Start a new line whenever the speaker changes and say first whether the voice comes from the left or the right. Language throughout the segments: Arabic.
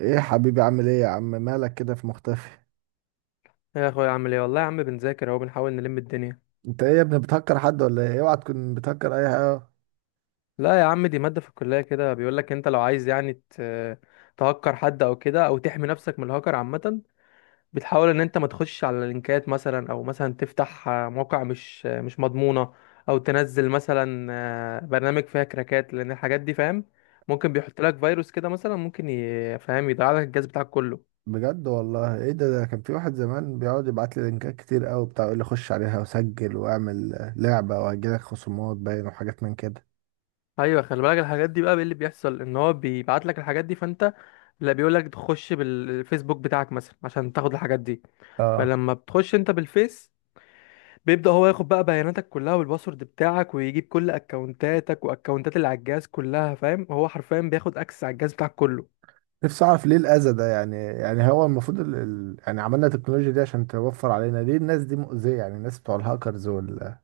right: ايه يا حبيبي، عامل ايه يا عم، مالك كده في مختفي؟
left: يا اخويا، عامل ايه؟ والله يا عم بنذاكر اهو، بنحاول نلم الدنيا.
right: انت ايه يا ابني، بتهكر حد ولا ايه؟ اوعى تكون بتهكر اي حاجه.
left: لا يا عم، دي مادة في الكلية، كده بيقول لك انت لو عايز يعني تهكر حد او كده، او تحمي نفسك من الهكر عامة. بتحاول ان انت ما تخش على لينكات مثلا، او مثلا تفتح موقع مش مضمونة. او تنزل مثلا برنامج فيها كراكات، لان الحاجات دي فاهم ممكن بيحط لك فيروس كده، مثلا ممكن فاهم، يضيع لك الجهاز بتاعك كله.
right: بجد والله، ايه ده كان في واحد زمان بيقعد يبعت لي لينكات كتير قوي بتاع، يقول لي خش عليها وسجل واعمل لعبه، وهجيلك خصومات باين وحاجات من كده.
left: ايوه، خلي بالك الحاجات دي بقى. إيه اللي بيحصل؟ ان هو بيبعت لك الحاجات دي، فانت لا، بيقول لك تخش بالفيسبوك بتاعك مثلا عشان تاخد الحاجات دي.
right: اه.
left: فلما بتخش انت بالفيس، بيبدأ هو ياخد بقى بياناتك كلها والباسورد بتاعك، ويجيب كل اكونتاتك واكونتات اللي على الجهاز كلها، فاهم؟ هو حرفيا بياخد اكسس على الجهاز بتاعك كله.
right: نفسي اعرف ليه الاذى ده؟ يعني هو المفروض يعني عملنا التكنولوجيا دي عشان توفر علينا، ليه الناس دي مؤذيه؟ يعني الناس بتوع الهاكرز وال،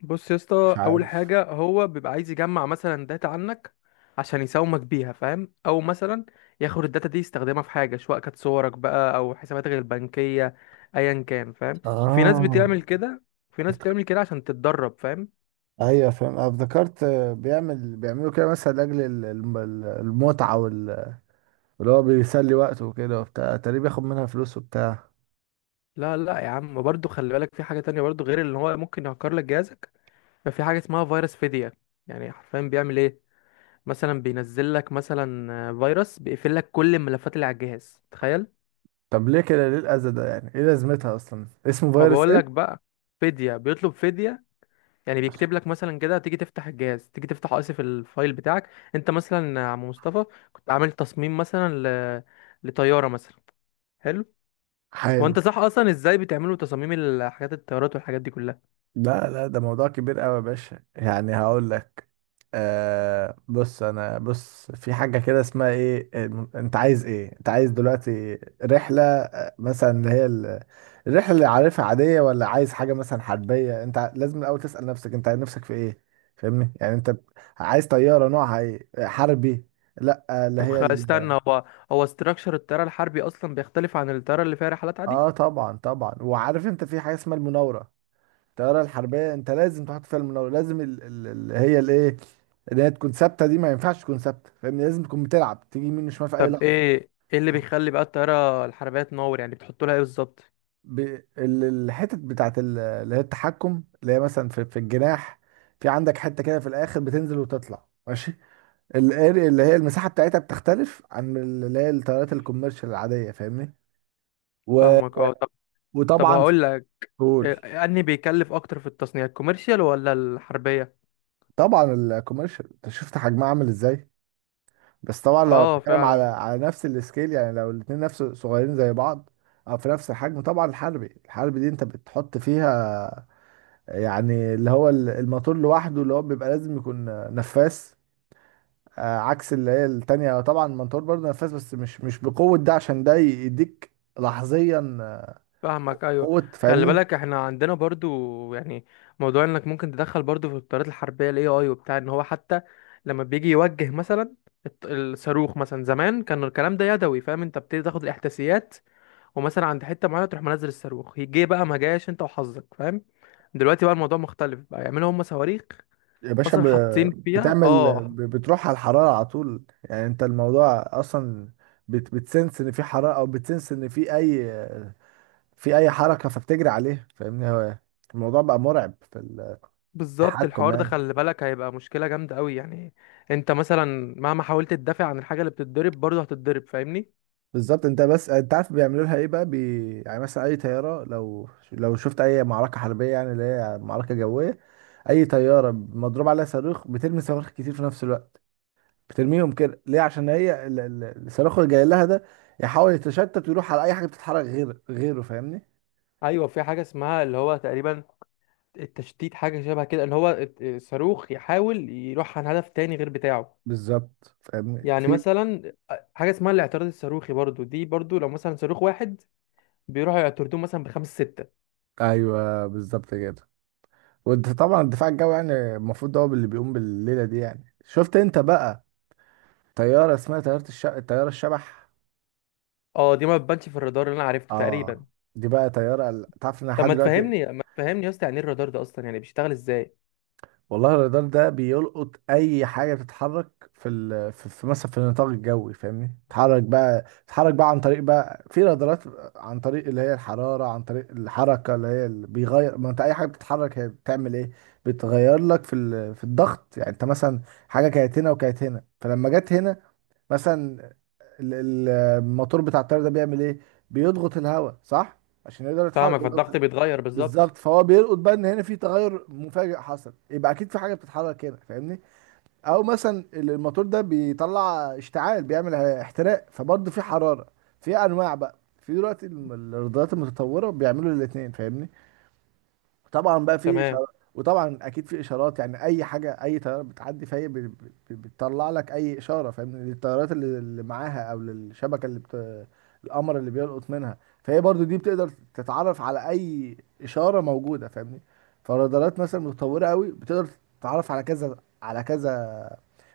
left: بص يا
right: مش
left: اسطى، اول
right: عارف.
left: حاجه هو بيبقى عايز يجمع مثلا داتا عنك عشان يساومك بيها، فاهم؟ او مثلا ياخد الداتا دي يستخدمها في حاجه، سواء كانت صورك بقى او حساباتك البنكيه، ايا كان فاهم. وفي ناس
right: اه.
left: بتعمل كده، وفي ناس بتعمل كده عشان تتدرب فاهم.
right: ايوه فاهم. انا افتكرت بيعملوا كده مثلا لاجل المتعه واللي هو بيسلي وقته وكده وبتاع، تقريبا بياخد منها فلوس وبتاع.
left: لا، لا يا عم، برضو خلي بالك في حاجه تانية برضو، غير اللي هو ممكن يهكر لك جهازك. ففي حاجه اسمها فيروس فدية. يعني حرفيا بيعمل ايه؟ مثلا بينزل لك مثلا فيروس بيقفل لك كل الملفات اللي على الجهاز، تخيل.
right: طب ليه كده؟ ليه الاذى ده؟ يعني ايه لازمتها اصلا، اسمه
left: ما
right: فيروس
left: بقولك
right: ايه؟
left: بقى، فدية، بيطلب فدية. يعني بيكتب لك مثلا كده، تيجي تفتح الفايل بتاعك. انت مثلا يا عم مصطفى، كنت عامل تصميم مثلا ل... لطيارة مثلا. حلو.
right: حلو.
left: وانت صح اصلا، ازاي بتعملوا تصاميم الحاجات، الطيارات والحاجات دي كلها؟
right: لا لا، ده موضوع كبير قوي يا باشا، يعني هقول لك. آه بص، انا بص في حاجه كده اسمها ايه. انت عايز ايه؟ انت عايز دلوقتي رحله، مثلا اللي هي الرحلة اللي عارفها عادية، ولا عايز حاجة مثلا حربية؟ انت لازم الاول تسأل نفسك، انت نفسك في ايه. فاهمني؟ يعني انت عايز طيارة نوعها ايه، حربي؟ لا اللي
left: طب
right: هي
left: استنى، هو استراكشر الطيارة الحربي اصلا بيختلف عن الطيارة اللي فيها رحلات عادي؟
right: اه طبعا طبعا، وعارف انت في حاجة اسمها المناورة. الطيارة الحربية انت لازم تحط فيها المناورة، لازم اللي هي الايه، اللي هي تكون ثابتة، دي ما ينفعش تكون ثابتة، فاهمني؟ لازم تكون بتلعب، تيجي يمين وشمال في اي
left: طب
right: لحظة.
left: ايه اللي بيخلي بقى الطيارة الحربية تنور؟ يعني بتحط لها ايه بالظبط؟
right: ب... الحتت بتاعت اللي هي التحكم، اللي هي مثلا في الجناح. في عندك حتة كده في الآخر، بتنزل وتطلع ماشي. الاري اللي هي المساحة بتاعتها بتختلف عن اللي هي الطيارات الكوميرشال العادية، فاهمني؟ و...
left: فاهمك، اه طب
right: وطبعا في.
left: هقول لك
right: قول.
left: إيه، اني بيكلف اكتر في التصنيع، الكوميرشال ولا الحربيه؟
right: طبعا الكوميرشال، انت شفت حجمها عامل ازاي. بس طبعا لو
left: اه
right: بتتكلم على
left: فعلا.
right: على نفس السكيل، يعني لو الاتنين نفس، صغيرين زي بعض او في نفس الحجم، طبعا الحربي دي انت بتحط فيها يعني اللي هو الموتور لوحده، اللي هو بيبقى لازم يكون نفاث. عكس اللي هي التانية، طبعا الموتور برضه نفاث، بس مش بقوة ده، عشان ده يديك لحظيا
left: فاهمك، ايوه.
right: قوة،
left: خلي
right: فاهمني.
left: بالك احنا عندنا برضو يعني موضوع انك ممكن تدخل برضو في الطيارات الحربيه الاي اي وبتاع، ان هو حتى لما بيجي يوجه مثلا الصاروخ، مثلا زمان كان الكلام ده يدوي، فاهم؟ انت بتبتدي تاخد الاحداثيات، ومثلا عند حته معينه تروح منزل الصاروخ، يجي بقى ما جاش، انت وحظك فاهم. دلوقتي بقى الموضوع مختلف، بقى يعملوا هم صواريخ
right: يا باشا،
left: اصلا حاطين فيها
right: بتعمل،
left: اه.
right: بتروح على الحرارة على طول، يعني انت الموضوع اصلا بتسنس ان في حرارة، او بتسنس ان في اي حركة فبتجري عليها، فاهمني؟ هو الموضوع بقى مرعب في
left: بالظبط،
right: التحكم
left: الحوار ده
right: يعني.
left: خلي بالك هيبقى مشكلة جامدة قوي يعني. انت مثلا مهما حاولت تدافع عن الحاجة اللي بتتضرب برضه هتتضرب فاهمني.
right: بالظبط. انت بس انت عارف بيعملوا لها ايه بقى يعني مثلا اي طياره، لو شفت اي معركه حربيه، يعني اللي هي معركه جويه، اي طياره مضروب عليها صاروخ بترمي صواريخ كتير في نفس الوقت. بترميهم كده ليه؟ عشان هي الصاروخ اللي جاي لها ده يحاول يتشتت ويروح على اي حاجه بتتحرك غير غيره، فاهمني؟
left: ايوه، في حاجة اسمها اللي هو تقريبا التشتيت، حاجة شبه كده، ان هو الصاروخ يحاول يروح عن هدف تاني غير بتاعه.
right: بالظبط، فاهمني
left: يعني
right: في.
left: مثلا حاجة اسمها الاعتراض الصاروخي برضه، دي برضه لو مثلا صاروخ واحد بيروحوا يعترضوه مثلا بخمس ستة.
right: ايوه بالظبط كده. وانت طبعا الدفاع الجوي يعني المفروض ده هو اللي بيقوم بالليله دي، يعني شفت انت بقى طياره اسمها طياره الشبح.
left: اه، دي ما بتبانش في الرادار، اللي انا عرفته تقريبا.
right: اه. دي بقى طيارة تعرف ان
left: طب
right: لحد
left: ما
right: دلوقتي،
left: تفهمني، ما تفهمني يا اسطى، يعني ايه الرادار ده اصلا؟ يعني بيشتغل ازاي؟
right: والله الرادار ده بيلقط اي حاجة بتتحرك في مثلا في النطاق الجوي، فاهمني؟ تتحرك بقى عن طريق بقى في رادارات، عن طريق اللي هي الحرارة، عن طريق الحركة اللي هي اللي بيغير. ما انت اي حاجة بتتحرك هي بتعمل ايه؟ بتغير لك في الضغط، يعني انت مثلا حاجة كانت هنا وكانت هنا، فلما جت هنا مثلا، الموتور بتاع الطيارة ده بيعمل ايه؟ بيضغط الهواء صح، عشان يقدر يتحرك
left: فاهمك، فالضغط
right: بيضغط،
left: بيتغير بالظبط.
right: بالظبط. فهو بيلقط بقى ان هنا في تغير مفاجئ حصل، يبقى اكيد في حاجه بتتحرك هنا، فاهمني. او مثلا الموتور ده بيطلع اشتعال، بيعمل احتراق، فبرضه في حراره. في انواع بقى، في دلوقتي الرادارات المتطوره بيعملوا الاثنين، فاهمني. طبعا بقى في
left: تمام.
right: اشارات. وطبعا اكيد في اشارات، يعني اي حاجه، اي طياره بتعدي فهي بتطلع لك اي اشاره، فاهم؟ للطيارات اللي معاها، او للشبكه اللي القمر اللي بيلقط منها. فهي برضو دي بتقدر تتعرف على اي اشاره موجوده، فاهمني؟ فالرادارات مثلا متطوره قوي بتقدر تتعرف على كذا، على كذا،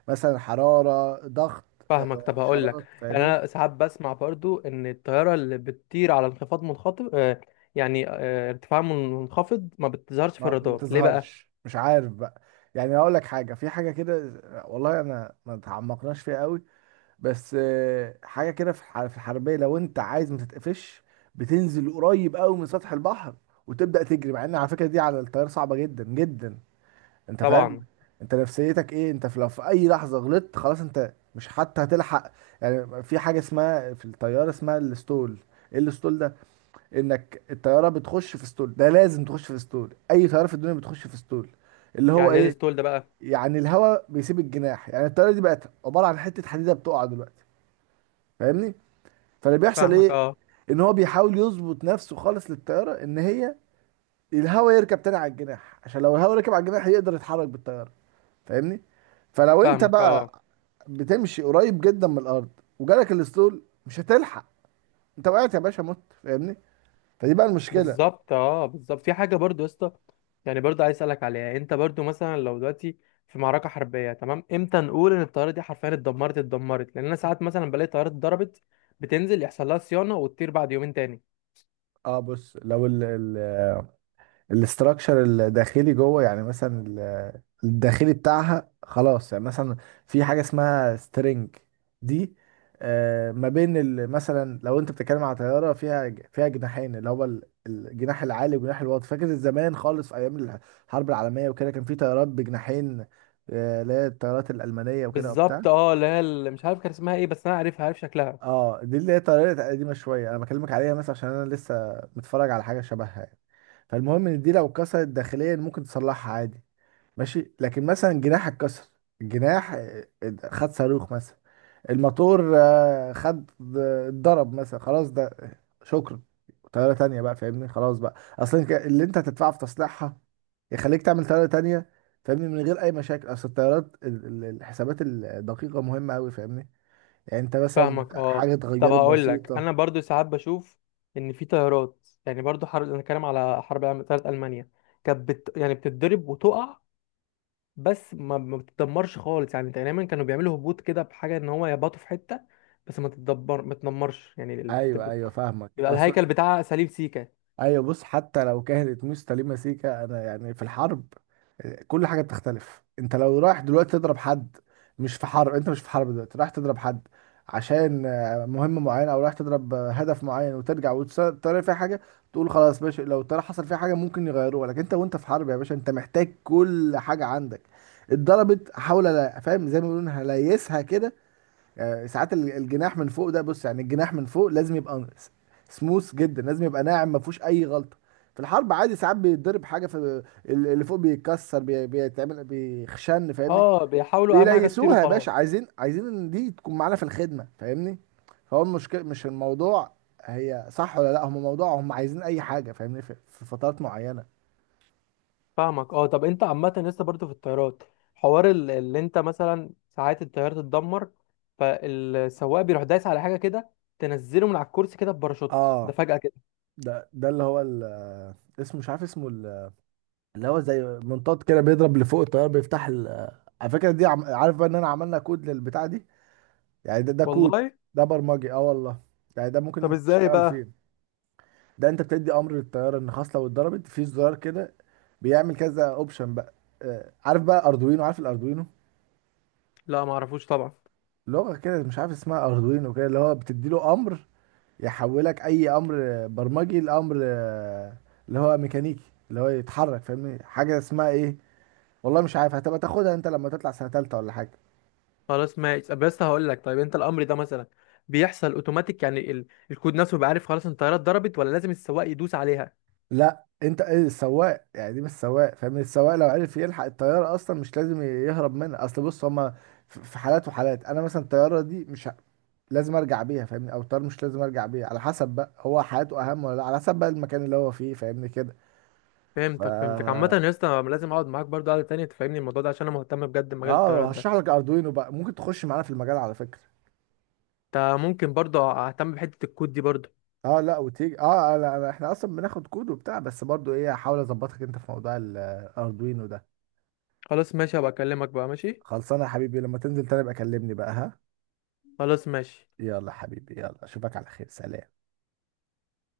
right: مثلا حراره، ضغط،
left: فاهمك، طب هقول
right: اشارات،
left: لك، يعني
right: فاهمني.
left: انا ساعات بسمع برضو ان الطياره اللي بتطير على انخفاض منخفض، يعني ارتفاع منخفض، ما بتظهرش في
right: ما ما
left: الرادار، ليه بقى؟
right: بتظهرش، مش عارف بقى. يعني اقول لك حاجه، في حاجه كده، والله انا ما تعمقناش فيها قوي، بس حاجه كده في في الحربيه، لو انت عايز ما تتقفش، بتنزل قريب قوي من سطح البحر وتبدا تجري، مع ان على فكره دي على الطياره صعبه جدا جدا. انت فاهم؟
left: طبعا.
right: انت نفسيتك ايه؟ انت في لو في اي لحظه غلطت خلاص، انت مش حتى هتلحق. يعني في حاجه اسمها في الطياره اسمها الستول. ايه الستول ده؟ انك الطياره بتخش في ستول، ده لازم تخش في ستول، اي طياره في الدنيا بتخش في ستول، اللي هو
left: يعني ايه
right: ايه،
left: الستول ده بقى؟
right: يعني الهواء بيسيب الجناح، يعني الطياره دي بقت عباره عن حته حديده بتقع دلوقتي، فاهمني؟ فاللي بيحصل
left: فاهمك
right: ايه؟
left: اه.
right: ان هو بيحاول يظبط نفسه خالص للطياره، ان هي الهواء يركب تاني على الجناح، عشان لو الهواء ركب على الجناح يقدر يتحرك بالطياره، فاهمني. فلو انت
left: فاهمك، اه
right: بقى بتمشي قريب جدا من الارض وجالك الاسطول، مش هتلحق، انت وقعت يا باشا، مت، فاهمني؟ فدي بقى المشكله.
left: بالظبط، اه بالظبط، في حاجه برضو يا اسطى، يعني برضو عايز اسالك عليها، انت برضو مثلا لو دلوقتي في معركه حربيه، تمام؟ امتى نقول ان الطياره دي حرفيا اتدمرت، اتدمرت؟ لان انا ساعات مثلا بلاقي طيارات اتضربت، بتنزل يحصل لها صيانه وتطير بعد يومين تاني.
right: اه بص، لو ال الاستراكشر الداخلي جوه، يعني مثلا الداخلي بتاعها خلاص، يعني مثلا في حاجة اسمها سترينج دي، ما بين مثلا لو انت بتتكلم على طيارة فيها جناحين، اللي هو الجناح العالي والجناح الواطي. فاكر زمان خالص في ايام الحرب العالمية وكده، كان في طيارات بجناحين، اللي هي الطيارات الألمانية وكده وبتاع.
left: بالظبط، اه اللي هي، اللي مش عارف كان اسمها ايه، بس انا عارفها، عارف شكلها.
right: اه دي اللي هي طريقة قديمة شوية انا بكلمك عليها، مثلا عشان انا لسه متفرج على حاجة شبهها يعني. فالمهم ان دي لو اتكسرت داخليا ممكن تصلحها عادي، ماشي. لكن مثلا جناح اتكسر، الجناح خد صاروخ مثلا، الموتور خد، اتضرب مثلا، خلاص ده شكرا، طيارة تانية بقى، فاهمني؟ خلاص بقى اصلا اللي انت هتدفعه في تصليحها يخليك تعمل طيارة تانية، فاهمني، من غير اي مشاكل. اصل الطيارات الحسابات الدقيقة مهمة قوي، فاهمني، يعني انت مثلا
left: فاهمك،
right: حاجه
left: اه، طب
right: اتغيرت
left: هقول لك،
right: بسيطه.
left: انا برضو ساعات بشوف ان في طيارات، يعني برضو حرب، انا كلام على حرب العالمية- طيارة المانيا كانت يعني بتتضرب وتقع، بس ما بتتدمرش خالص، يعني دايما كانوا بيعملوا هبوط كده بحاجه، ان هو يبطوا في حته، بس ما تتدمرش يعني
right: ايوه ايوه فاهمك.
left: يبقى الهيكل
right: اصل،
left: بتاعها سليم سيكا.
right: ايوه بص، حتى لو كانت مستلمه سيكه، انا يعني في الحرب كل حاجه بتختلف. انت لو رايح دلوقتي تضرب حد، مش في حرب، انت مش في حرب دلوقتي رايح تضرب حد عشان مهمه معينه، او رايح تضرب هدف معين وترجع وترى فيها حاجه، تقول خلاص ماشي، لو ترى حصل فيها حاجه ممكن يغيروها. لكن انت وانت في حرب يا باشا، انت محتاج كل حاجه عندك، اتضربت حاول فاهم، زي ما بيقولوا، هليسها كده. ساعات الجناح من فوق ده، بص يعني الجناح من فوق لازم يبقى سموث جدا، لازم يبقى ناعم، ما فيهوش اي غلطه. في الحرب عادي ساعات بيتضرب حاجه في اللي فوق، بيتكسر، بيتعمل، بيخشن، فاهمني.
left: اه، بيحاولوا اهم حاجه تطير
right: بيليسوها يا
left: وخلاص.
right: باشا، عايزين عايزين ان دي تكون معانا في الخدمه، فاهمني. فهو المشكله مش الموضوع هي صح ولا لا، هم موضوع هم عايزين اي حاجه، فاهمني، في فترات معينه.
left: فاهمك، اه، طب انت عامة لسه برضو في الطيارات، حوار اللي انت مثلا، ساعات الطيارة تتدمر، فالسواق بيروح دايس على حاجة كده، تنزله من على الكرسي كده بباراشوت، ده
right: اه.
left: فجأة كده.
right: ده اللي هو اسمه، مش عارف اسمه، اللي هو زي منطاد كده بيضرب لفوق الطيارة، بيفتح على فكرة دي عارف بقى ان انا عملنا كود للبتاع دي، يعني ده كود،
left: والله؟
right: ده برمجي، اه والله. يعني ده
left: طب
right: ممكن
left: ازاي
right: تشتغل
left: بقى؟
right: فين. ده انت بتدي امر للطيارة ان خلاص لو اتضربت في زرار كده، بيعمل كذا اوبشن بقى. عارف بقى اردوينو؟ عارف الاردوينو،
left: لا، ما اعرفوش طبعا.
right: لغة كده مش عارف اسمها اردوينو كده، اللي هو بتدي له امر يحولك اي امر برمجي لامر اللي هو ميكانيكي، اللي هو يتحرك، فاهمني. حاجة اسمها ايه، والله مش عارف، هتبقى تاخدها انت لما تطلع سنة تالتة ولا حاجة.
left: خلاص ماشي، طب بس هقول لك، طيب انت الامر ده مثلا بيحصل اوتوماتيك؟ يعني الكود نفسه بيبقى عارف خلاص ان الطياره اتضربت، ولا لازم السواق يدوس عليها؟
right: لا انت ايه السواق؟ يعني دي مش سواق، فاهم؟ السواق لو عرف يلحق الطياره اصلا مش لازم يهرب منها. اصل بص، هما في حالات وحالات. انا مثلا الطياره دي مش لازم ارجع بيها، فاهمني، او الطياره مش لازم ارجع بيها، على حسب بقى، هو حياته اهم ولا لا، على حسب بقى المكان اللي هو فيه، فاهمني كده. ف
left: فهمتك عامه يا اسطى، أنا لازم اقعد معاك برضه قعده تانية تفهمني الموضوع ده، عشان انا مهتم بجد بمجال
right: اه،
left: الطيارات ده.
right: هشرح لك اردوينو بقى، ممكن تخش معانا في المجال على فكره.
left: انت ممكن برضه اهتم بحته الكود دي برضه؟
right: اه لا، وتيجي، اه لا لا، احنا اصلا بناخد كود وبتاع، بس برضو ايه، هحاول اظبطك انت في موضوع الاردوينو ده.
left: خلاص ماشي، هبقى اكلمك بقى، ماشي.
right: خلصانه يا حبيبي، لما تنزل تاني بقى كلمني بقى، ها.
left: خلاص ماشي.
right: يلا حبيبي، يلا اشوفك على خير، سلام.